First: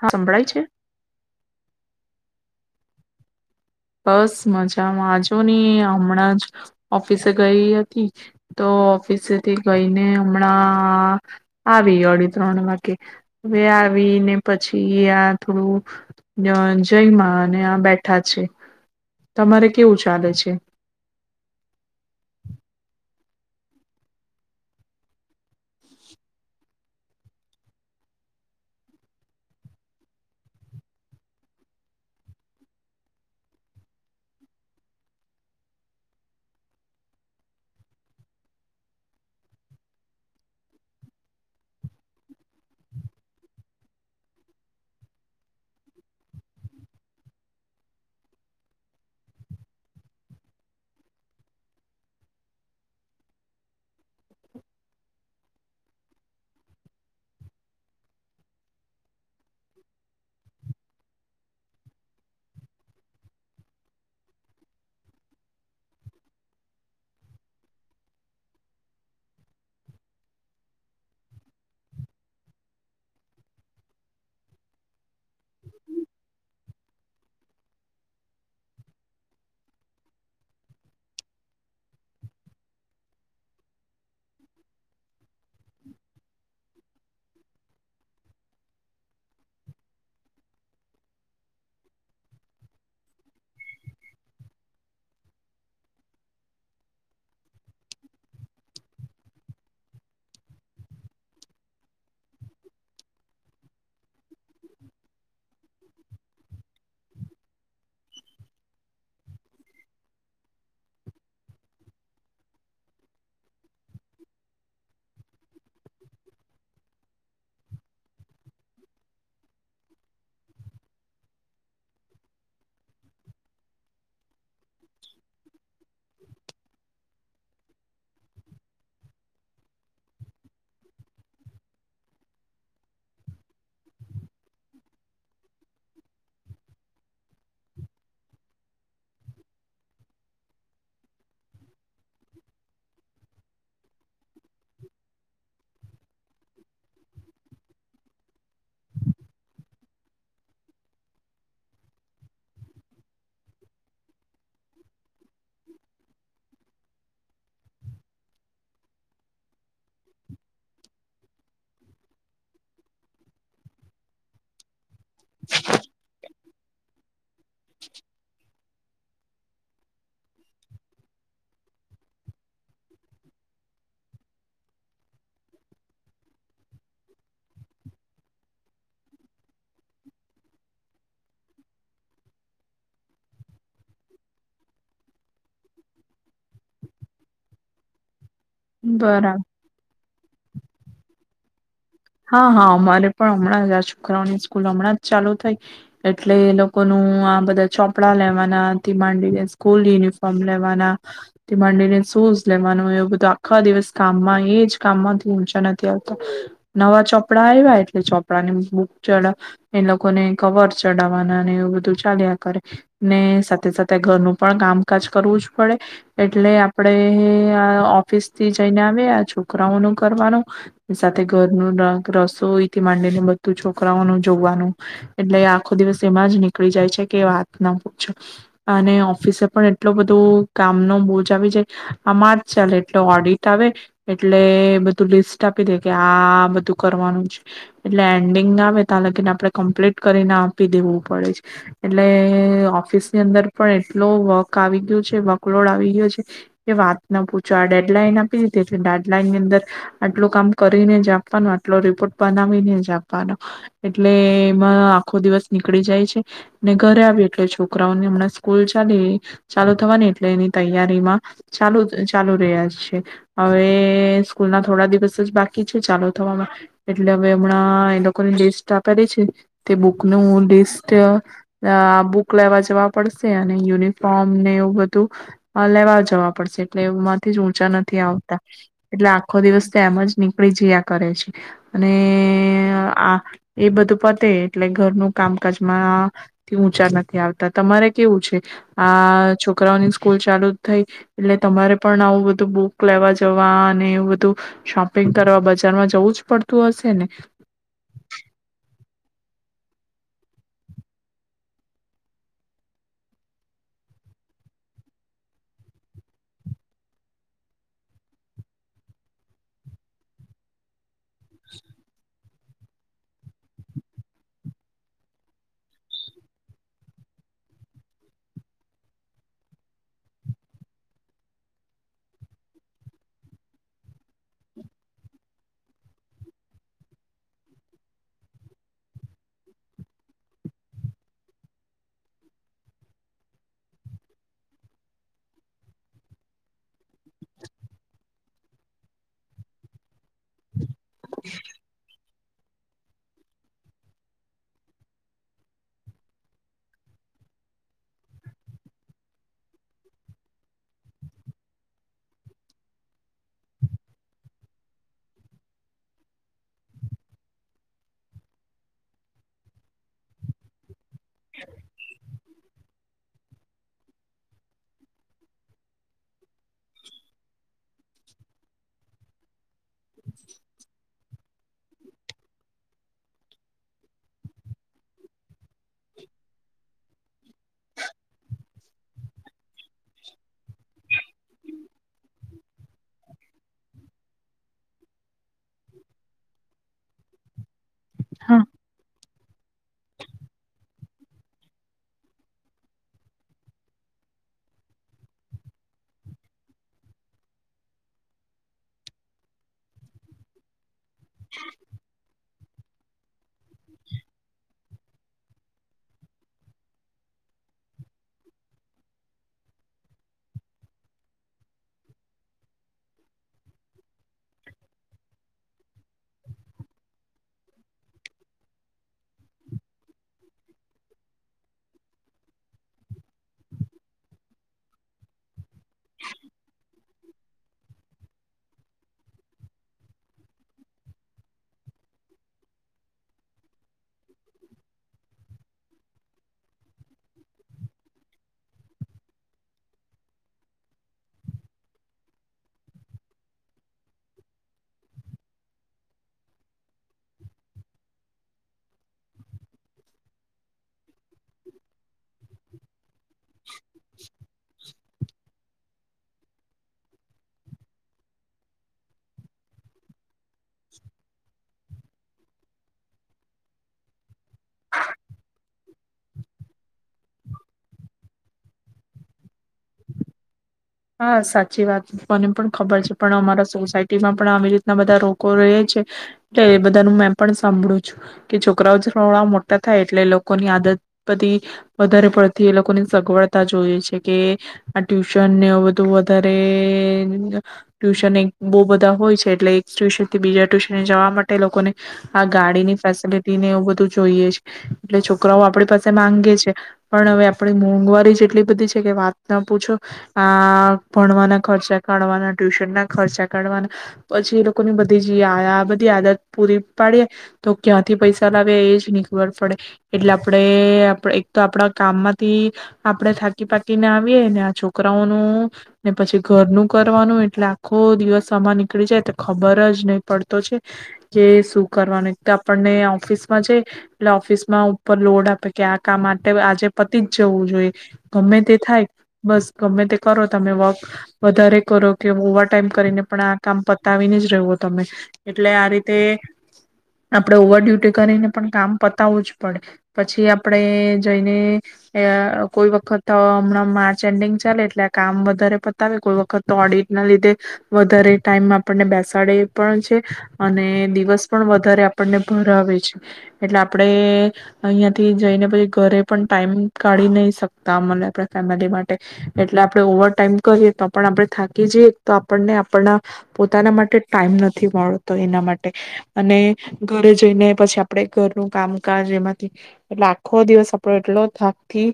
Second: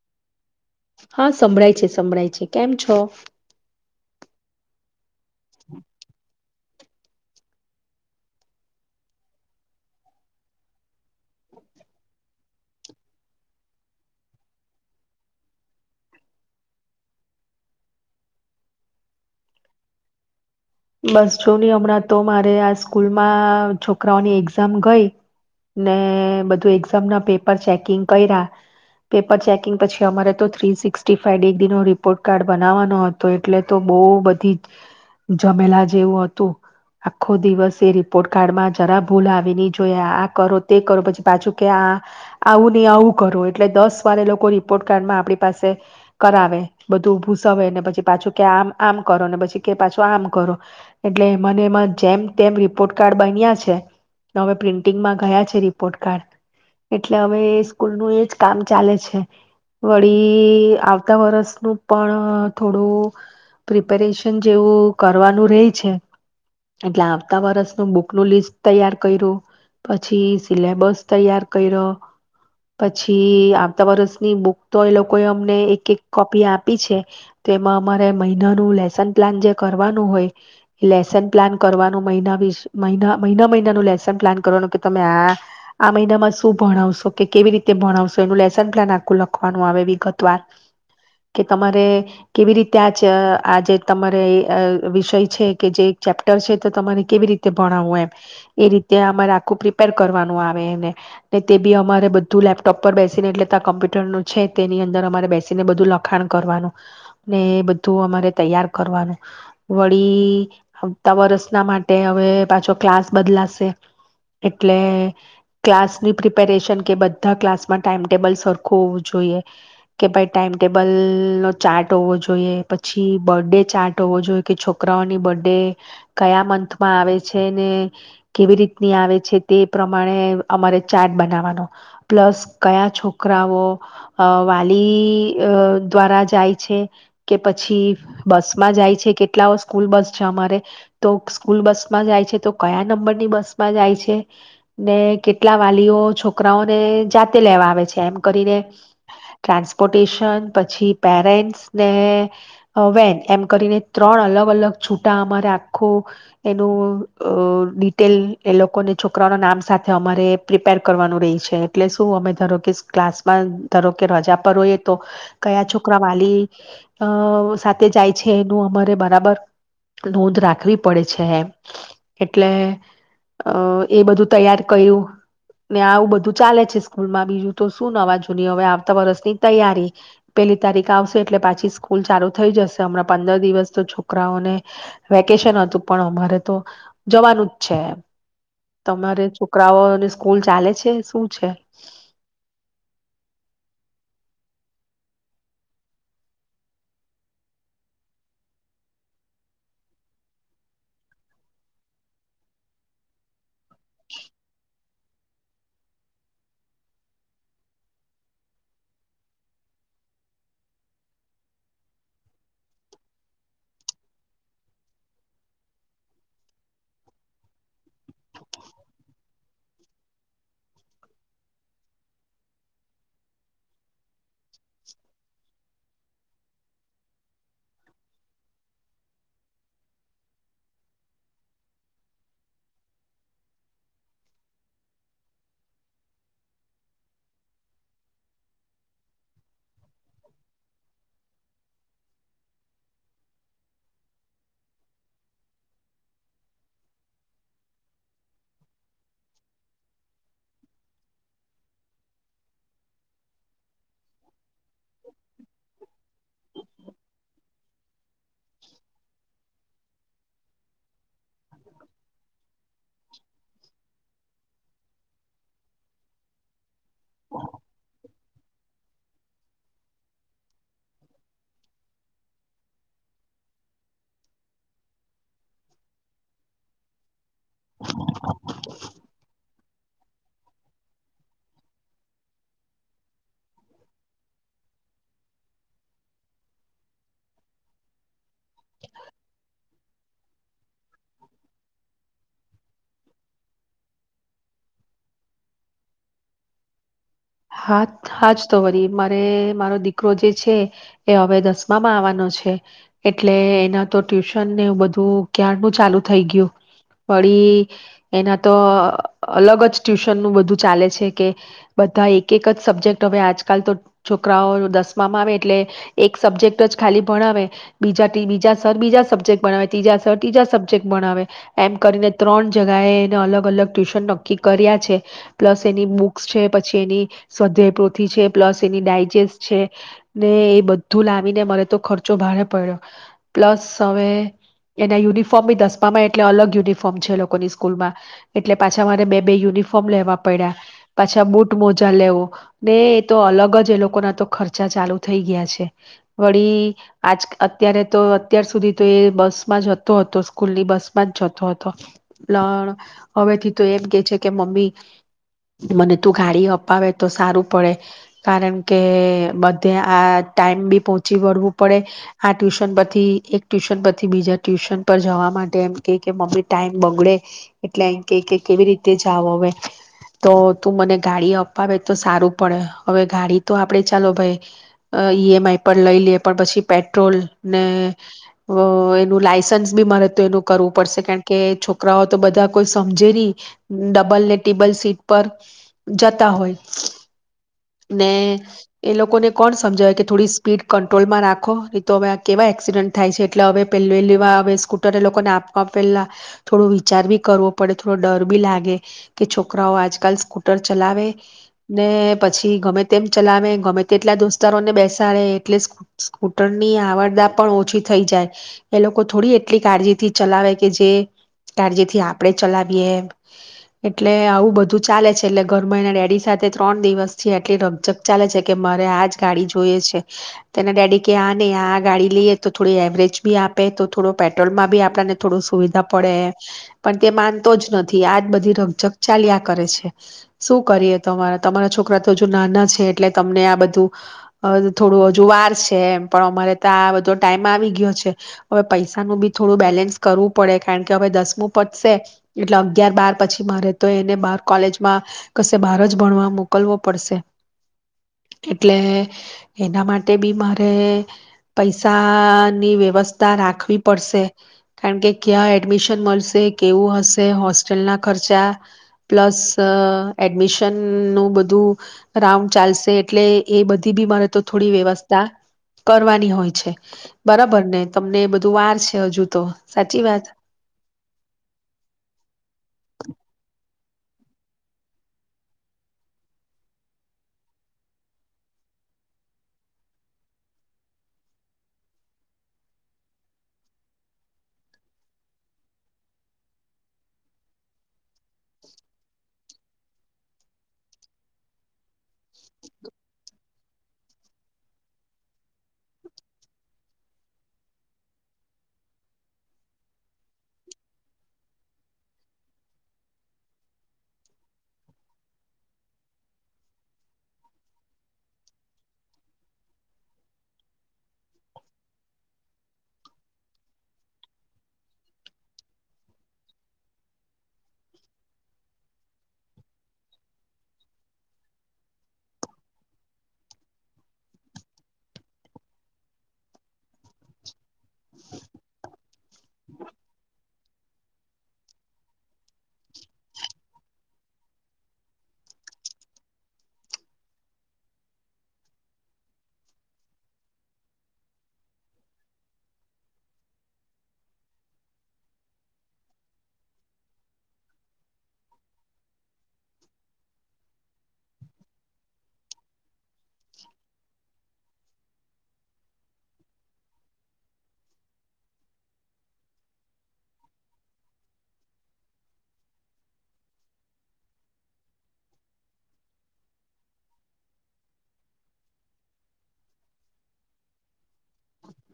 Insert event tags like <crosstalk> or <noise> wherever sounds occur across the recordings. હા હંભળાય છે? હા સંભળાય છે, સંભળાય છે. કેમ છો? બસ મજામાં. જો ને આ હમણાં જ ઓફિસે ગઈ હતી, તો ઓફિસેથી ગઈને હમણાં આવી અહ અઢી ત્રણ વાગે. હવે આવીને પછી આ થોડું જ જઈમાં અને આ બેઠા છે. તમારે કેવું ચાલે છે? બસ જો ને હમણાં તો મારે આ સ્કૂલમાં છોકરાઓની એક્ઝામ ગઈ, ને બધું એક્ઝામ ના પેપર ચેકિંગ કયરા, પેપર ચેકિંગ પછી અમારે તો three sixty five <unintelligible> report card બનાવવાનો હતો, એટલે તો બહુ બધી જમેલા જેવું હતું. આખો દિવસ એ રિપોર્ટ કાર્ડમાં જરા ભૂલ આવી નહી જોઈ, આ-આ કરો, તે કરો, પછી પાછું કે આ આવું નહી, આવું કરો, એટલે દસ વારે એ લોકો રિપોર્ટ કાર્ડમાં આપણી પાસે કરાવે, બધું ભૂસાવેને પછી પાછું કે આમ-આમ કરો પછી કે પાછું આમ કરો, એટલે મને એમાં જેમ તેમ રિપોર્ટ કાર્ડ બન્યા છે. હવે પ્રિન્ટિંગમાં ગયા છે રિપોર્ટ કાર્ડ, એટલે હવે એ સ્કૂલનું એજ કામ ચાલે છે. વળી આવતા વર્ષનું પણ થોડું પ્રિપેરેશન જેવું કરવાનું રેય છે, એટલે આવતા વરસનું બુક નું લિસ્ટ તૈયાર કયરું, પછી સિલેબસ તૈયાર કયરો, પછી આવતા વરસની બુક તો એ લોકોએ અમને એક-એક કોપી આપી છે તો એમાં અમારે મહિનાનું લેસન પ્લાન જે કરવાનુ હોય, લેસન પ્લાન કરવાનું મહિના મહિના મહિનાનુ લેશન પ્લાન કરવાનું કે તમે આ, મહિનામાં શું ભણાવશો કે કેવી રીતે ભણાવશો એનું લેસન પ્લાન આખું લખવાનું આવે વિગત વાર, કે તમારે કેવી રીતે આજ આજે તમારે અ વિષય છે કે જે એક ચેપ્ટર છે તો તમારે કેવી રીતે ભણાવવું એમ, એ રીતે અમારે આખું પ્રિપેર કરવાનું આવે એને, ને તે બી અમારે બધું લેપટોપ પર બેસીને એટલે કમ્પ્યુટરનુ છે તેની અંદર અમારે બેસી ને બધું લખાણ કરવાનું. ને એ બધું અમારે તૈયાર કરવાનું. વળી આવતા વરસના માટે હવે પાછો ક્લાસ બદલાશે, એટલે, ક્લાસની પ્રિપેરેશન કે બધા ક્લાસમાં ટાઈમટેબલ સરખું હોવું જોઈએ, કે ભાઈ ટાઈમટેબલ નો ચાર્ટ હોવો જોઈએ પછી બર્ ડે ચાર્ટ વો જોઈએ. કે છોકરાઓની બર્ ડે, કયા મંથ માં આવે છે ને, કેવી રીતની આવે છે તે પ્રમાણે અમારે, ચાર્ટ બનાવાનો પ્લસ કયા છોકરાઓ વાલી દ્વારા જાય છે કે પછી બસ માં કેટલા સ્કૂલ બસ છે અમારે તો સ્કૂલ બસમાં જાય છે તો કયા નંબરની બસમાં જાય છે, ને કેટલા વાલીઓ છોકરાઓને જાતે લેવા આવે છે એમ કરીને, ટ્રાન્સપોર્ટેશન પછી પેરેન્ટ્સ ને વેન એમ કરીને ત્રણ અલગ અલગ છૂટા અમારે આખું, એનું ડિટેલ એ લોકોને છોકરાઓના નામ સાથે અમારે પ્રિપેર કરવાનું રહી છે એટલે શું અમે ધારો કે ક્લાસમાં ધારો કે રજા પર હોએ. તો, કયા છોકરા વાલી અ એ અમારે બરાબર નોંધ રાખવી પડે છે એમ, એટલે એ બધું તૈયાર કર્યું ને આવું બધું ચાલે છે સ્કૂલમાં બીજું તો શું નવા જૂની હવે આવતા વરષની તૈયારી, પેલી તારીખ આવશે એટલે પાછી સ્કૂલ ચાલુ થઈ જશે. હમણાં પંદર દિવસ તો છોકરાઓને, વેકેશન હતું પણ અમારે તો જવાનું જ છે. તમારે બરાબર છોકરાઓ અને સ્કૂલ ચાલે છે શું છે? હા હા અમારે પણ હમણાં જ આ છોકરાઓની સ્કૂલ હમણાં જ ચાલુ થઈ, એટલે એ લોકોનું આ બધા ચોપડા લેવાના થી માંડીને સ્કૂલ યુનિફોર્મ લેવાના, થી માંડીને શૂઝ લેવાનું એવું બધું આખા દિવસ કામમાં એ જ કામમાંથી ઊંચા નથી આવતા. નવા ચોપડા આવ્યા એટલે ચોપડાની બુક ચડાવ, એ લોકોને કવર ચડાવવાના ને એવું બધું ચાલ્યા કરે, ને સાથે સાથે ઘરનું પણ કામકાજ કરવું જ પડે, એટલે આપડે આ ઓફિસ થી જઈને આવે આ છોકરાઓનું કરવાનું, સાથે ઘરનું રસોઈથી માંડીને બધું છોકરાઓનું જોવાનું એટલે આખો દિવસ એમાં જ નીકળી જાય છે કે વાત ના પૂજો અને ઓફિસે પણ એટલો બધું કામ નો બોજ આવી જાય આ માર્ચ ચાલે એટલે ઓડિટ આવે એટલે બધું લિસ્ટ આપી દે કે આ બધું કરવાનું છે એટલે એન્ડિંગ આવે ત્યા લગીને આપણે કમ્પ્લીટ કરીને આપી દેવું પડે છે એટલે ઓફિસની અંદર પણ એટલો વર્ક આવી ગયો છે વર્કલોડ આવી ગયો છે કે વાત ના પૂછો આ ડેડલાઈન આપી દીધી એટલે ડેડલાઇન ની અંદર આટલું કામ કરીને જ આપવાનો આટલો રિપોર્ટ બનાવીને જ આપવાનો એટલે એમાં આખો દિવસ નીકળી જાય છે ને ઘરે આવી એટલે છોકરાઓને હમણાં સ્કૂલ ચાલી ચાલુ થવાની એટલે એની તૈયારીમાં ચાલુ ચાલુ રહ્યા છે હવે સ્કૂલ ના થોડા દિવસ જ બા કી છે ચાલુ થવામાં એટલે હવે હમણાં એ લોકોની જે સા કરીે છે તે બુકનું લિસ્ટ બુક લેવા જવા પડશે અને યુનિફોર્મ ને એવું બધું લેવા જવા પડશે એટલે ઊંચા નથી આવતા એટલે આખો દિવસ તેમજ નીકળી જયા કરે છે અને આ એ બધું પતે એટલે ઘરનું કામકાજમાંથી ઊંચા નથી આવતા તમારે કેવું છે આ છોકરાઓની સ્કૂલ ચાલુ જ થઈ એટલે તમારે પણ આવું બધું બુક લેવા જવા અને એવું બધું શોપ શોપિંગ કરવા બજાર માં જવું જ પડતું હશે ને હા હાજ તો વરી મારે મારો દીકરો જે છે એ હવે દસમામાં આવવાનો છે એટલે એના તો ટ્યુશનને બધું ક્યાર નું ચાલુ થઈ ગયું વળી એના તો અલગ જ ટ્યુશનનુંબધું ચાલે છે કે બધા એક એક જ સબ્જેક્ટ હ આજકાલ તો છોકરાઓ દસમામાં આવે એટલે એક સબ્જેક્ટ જ ખાલી ભણાવે બીજા બીજા સર બીજા સબ્જેક્ટ ભણાવે ત્રીજા સર ત્રીજા સબ્જેક્ટ ભણાવે એમ કરીને ત્રણ જગાએ એને અલગ અલગ ટ્યુશન નક્કી કર્યા છે પ્લસ એની બુક્સ છે પછી એની સ્ધ્યય પૃ્વી છે પ્લસ એની ડાયજેસ્ટ છે ને એ બધું લાવીને મરે તો ખર્ચો ભારે પડ્યો પ્લસ હવે એના યુનિફોર્મ બી દસમામાં એટલે અલગ યુનિફોર્મ છે લોકોની સ્કૂલમાં એટલે પાછા મારે બે બે યુનિફોર્મ લેવા પડ્યા પાછા બુટ મોજા લેવો ને એ તો અલગ જ એ લોકો ના તો ખર્ચા ચાલુ થઈ ગયા છે વળી આજ અત્યારે તો અત્યાર સુધી તો એ બસ માં જતો હતો સ્કૂલની બસ માં જ જતો હતો પણ હવેથી તો એમ કે છે કે મમ્મી મને તું ગાડી અપાવે તો સારું પડે કારણ કે બધે આ ટાઈમ બી પહોંચી વળવું પડે આ ટ્યુશન પછથી એક ટ્યુશન પછી બીજા ટ્યુશન પર જવા માટે એમ કે મમ્મી ટાઈમ બગડે એટલે એમ કે કે કેવી રીતે જાવ હવે તો તું મને ગાડી અ પાવે તો સારું પડે હવે ગાડી તો આપડે ચાલો ભાઈ ઈએમઆઈ પર લઈ લઈએ પણ પછી પેટ્રોલ ને એનું લાયસન્સ બી મારે તો એનું કરવું પડશે કારણ કે છોકરાઓ તો બધા કોઈ સમજે નહી ડબલ ને ટ્રીબલ સીટ પર જ જતા હોય ને હા એ લોકોને કોણ સમજાવે કે થોડી સ્પીડ કંટ્રોલમાં રાખો તો હવે કેવા એક્સિડન્ટ થાય છે એટલે હવે પહેવા હવે સ્કૂટર એ લોકોને આપવા પેલા થોડો વિચાર ભી કરવો પડે થોડો ડર બી લાગે કે છોકરાઓ આજકાલ સ્કૂટર ચલાવે ને પછી ગમે તેમ ચલાવે ગમે તેટલા દોસ્તારો ને બેસાડે એટલે સ્કુ સ્કૂટરની આવરદા પણ ઓછી થઈ જાય એ લોકો થોડી એટલી કાળજીથી ચલાવે કે જે કાળજી થી આપણેે ચલાવીએ એમ એટલે આવું બધું ચાલે છે એટલે ઘરમાં એન ડે ડી સાથે ત્રણ દિવસ થી એટલી રઝક ચાલે છે કે મારે આજ ગાડી જોઈએ છે તેના ડેડી કે આ નહી આ ગાડી લઈએ તો થોડી એવરેજ ભી આપે તો થોડો પેટ્રોલમાં ભી આપને થોડો સુવિધા પડે પણ તે માનતો જ નથી આજ બધી રકજક ચાલ્યા કરે છે શું કરીએ? તમારા, તમારા છોકરા તો હજુ નાના છે એટલે તમને આ બધું થોડું હજુ વાર છે એમ પણ અમારે તો આ બધો ટાઈમ આવી ગયો છે હવે પૈસાનું ભી થોડું બેલેન્સ કરવું પડે કારણ કે હવે દસમું પતશે એટલે અગ્યાર બાર પછી મારે તો એને બાર કોલેજમાં કશે બાર જ ભણવા મોકલવો પડશે એટલે એના માટે ભી મારે પૈસાની વ્યવસ્ થા રાખવી પડશે. કારણ કે ક્યાં એડમિશન મળશે? કેવું હશે? હોસ્ટેલના ખર્ચા પ્લસ એડમિ શન નું બધું રાઉન્ડ ચાલશે એટલે એ બધી ભી મારે તો થોડી વ્યવસ્થા કરવાની હોય છે. બરાબર ને તમને બધું વાર છે હજુ તો સાચી વાત. હા, સાચી વાત મને પણ ખબર છે પણ અમારા સોસાયટીમાં પણ આવી રીતના બધા લોગો રહે છે એટલે એ બધાનું મેં પણ સાંભળું છું કે છોકરાઓ થોડા મોટા થાય એટલે એ લોકોની આદત બધી વધારે પડતી એ લોકોની સગવડતા જોઈએ છે કે આ ટ્યુશનને વધુ વધારે ટ્યુશન એક બહુ બધા હોય છે એટલે એક ટ્યુશનથી બીજા ટ્યુશન જવા માટે લોકોને આ ગાડીની ફેસિલટીને એ બધું જોઈએ છે એટલે છોકરાઓ આપણી પાસે માંગે છે પણ હવે આપણી મોંઘવારી જ એટલી બધી છે કે વાત ના પૂછો આ ભણવાના ખર્ચા કાઢવાના ટ્યુશન ના ખર્ચા કાઢવાના, પછી એ લોકોની બધી જ આ બધી આદત પૂરી પાડીએ, તો ક્યાંથી પૈસા લાવીએ એ જ ની ખબર પડે, એટલે આપણે એક તો આપણા કામમાંથી, આપણે થાકી પાકીને આવીએ ને આ છોકરા છોકરાઓનું, ને પછી ઘરનું કરવાનું એટલે આખો દિવસ આમાં નીકળી જાય તો ખબર જ નહી પડતો છે, કે શું કરવાનું એક તો આપણને ઓફિસમાં જાય, એટલે ઓફિસમાં ઉપર લોડ આપે કે આ કામ માટે આજે પતિ જ જવું જોઈએ, ગમે તે થાય બસ ગમે તે કરો તમે વોક, વધારે કરો કે ઓવર ટાઈમ કરીને પણ આ કામ પતાવીને જ રહેવો તમે, એટલે આ રીતે, આપણે ઓવર ડ્યુટી કરીને પણ કામ પતાવું જ પડે, પછી આપણે જઈને કોઈ વખત હમણાં માર્ચ એન્ડિંગ ચાલે એટલે આ કામ વધારે પતાવે કોઈ વખત તો ઓડિટ ના લીધે, વધારે ટાઈમ આપણને બેસાડે પણ છે, અને દિવસ પણ વધારે આપણને ભરાવે છે. એટલે આપડે અહિયાં થી જઈને પછી ઘરે પણ ટાઈમ કાઢી નહી શકતામ આપ ફેમિલી માટે. એટલે આપણે ઓવર ટાઈમ કરીએ તો પણ આપણે થાકી જઈએ તો આપણને આપના, પોતાના માટે ટાઈમ નથી મળતો એના માટે, અને ઘરે જઈને પછી આપણે ઘરનું કામકાજ એમાંથી, એટ આખો દિવસ આપડો એટલો થાકતી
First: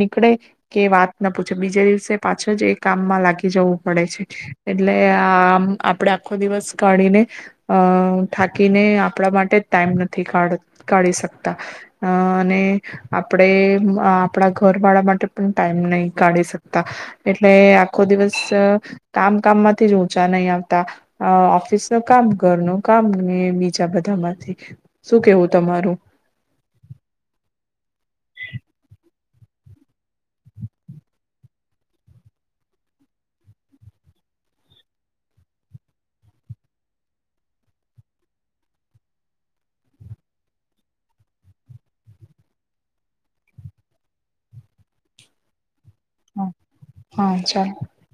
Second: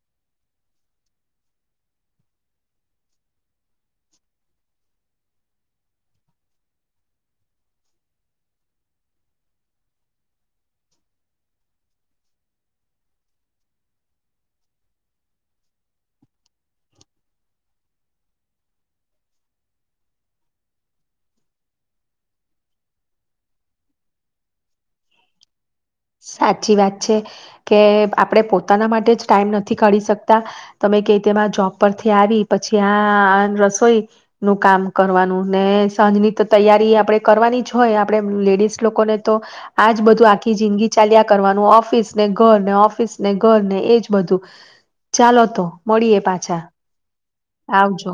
નીકળે કે વાત ના પૂછ. બીજે દિવસે પાછા જ એ કામમાં લાગી જવું પડે છે, એટલે આમ આપણેે આખો દિવસ કાઢીને, અ થાકીને આપણા માટે જ ટાઈમ નથી કા કાઢી શકતા, અ અને આપણે આપણા ઘર વાળા માટે પણ ટાઈમ નહી કાઢી શકતા, એટલે આખો દિવસ કામ કામમાંથી જ ઊંચા નહી આવતા, ઓફિસ ન કામ ઘર ન કામ બીજા બધામાંથી શું કેવું તમારું. સાચી વાત છે, કે આપણે પોતાના માટે જ ટાઈમ નથી કાઢી શકતા, તમે કે તેમાં જોબ પરથી આવી પછી આ રસોઈ, નું કામ કરવાનું ને સાંજની તો તૈયારી આપણે કરવાની જ હોય આપડણે લેડીસ લોકોને તો, આજ બધું આખી જિંદગી ચાલ્યા કરવાનું ઓફિસ ને ઘર ને ઓફિસ ને ઘર ને એજ બધું, ચાલો તો. મળીએ પાછા. હા ચાલ. આવજો.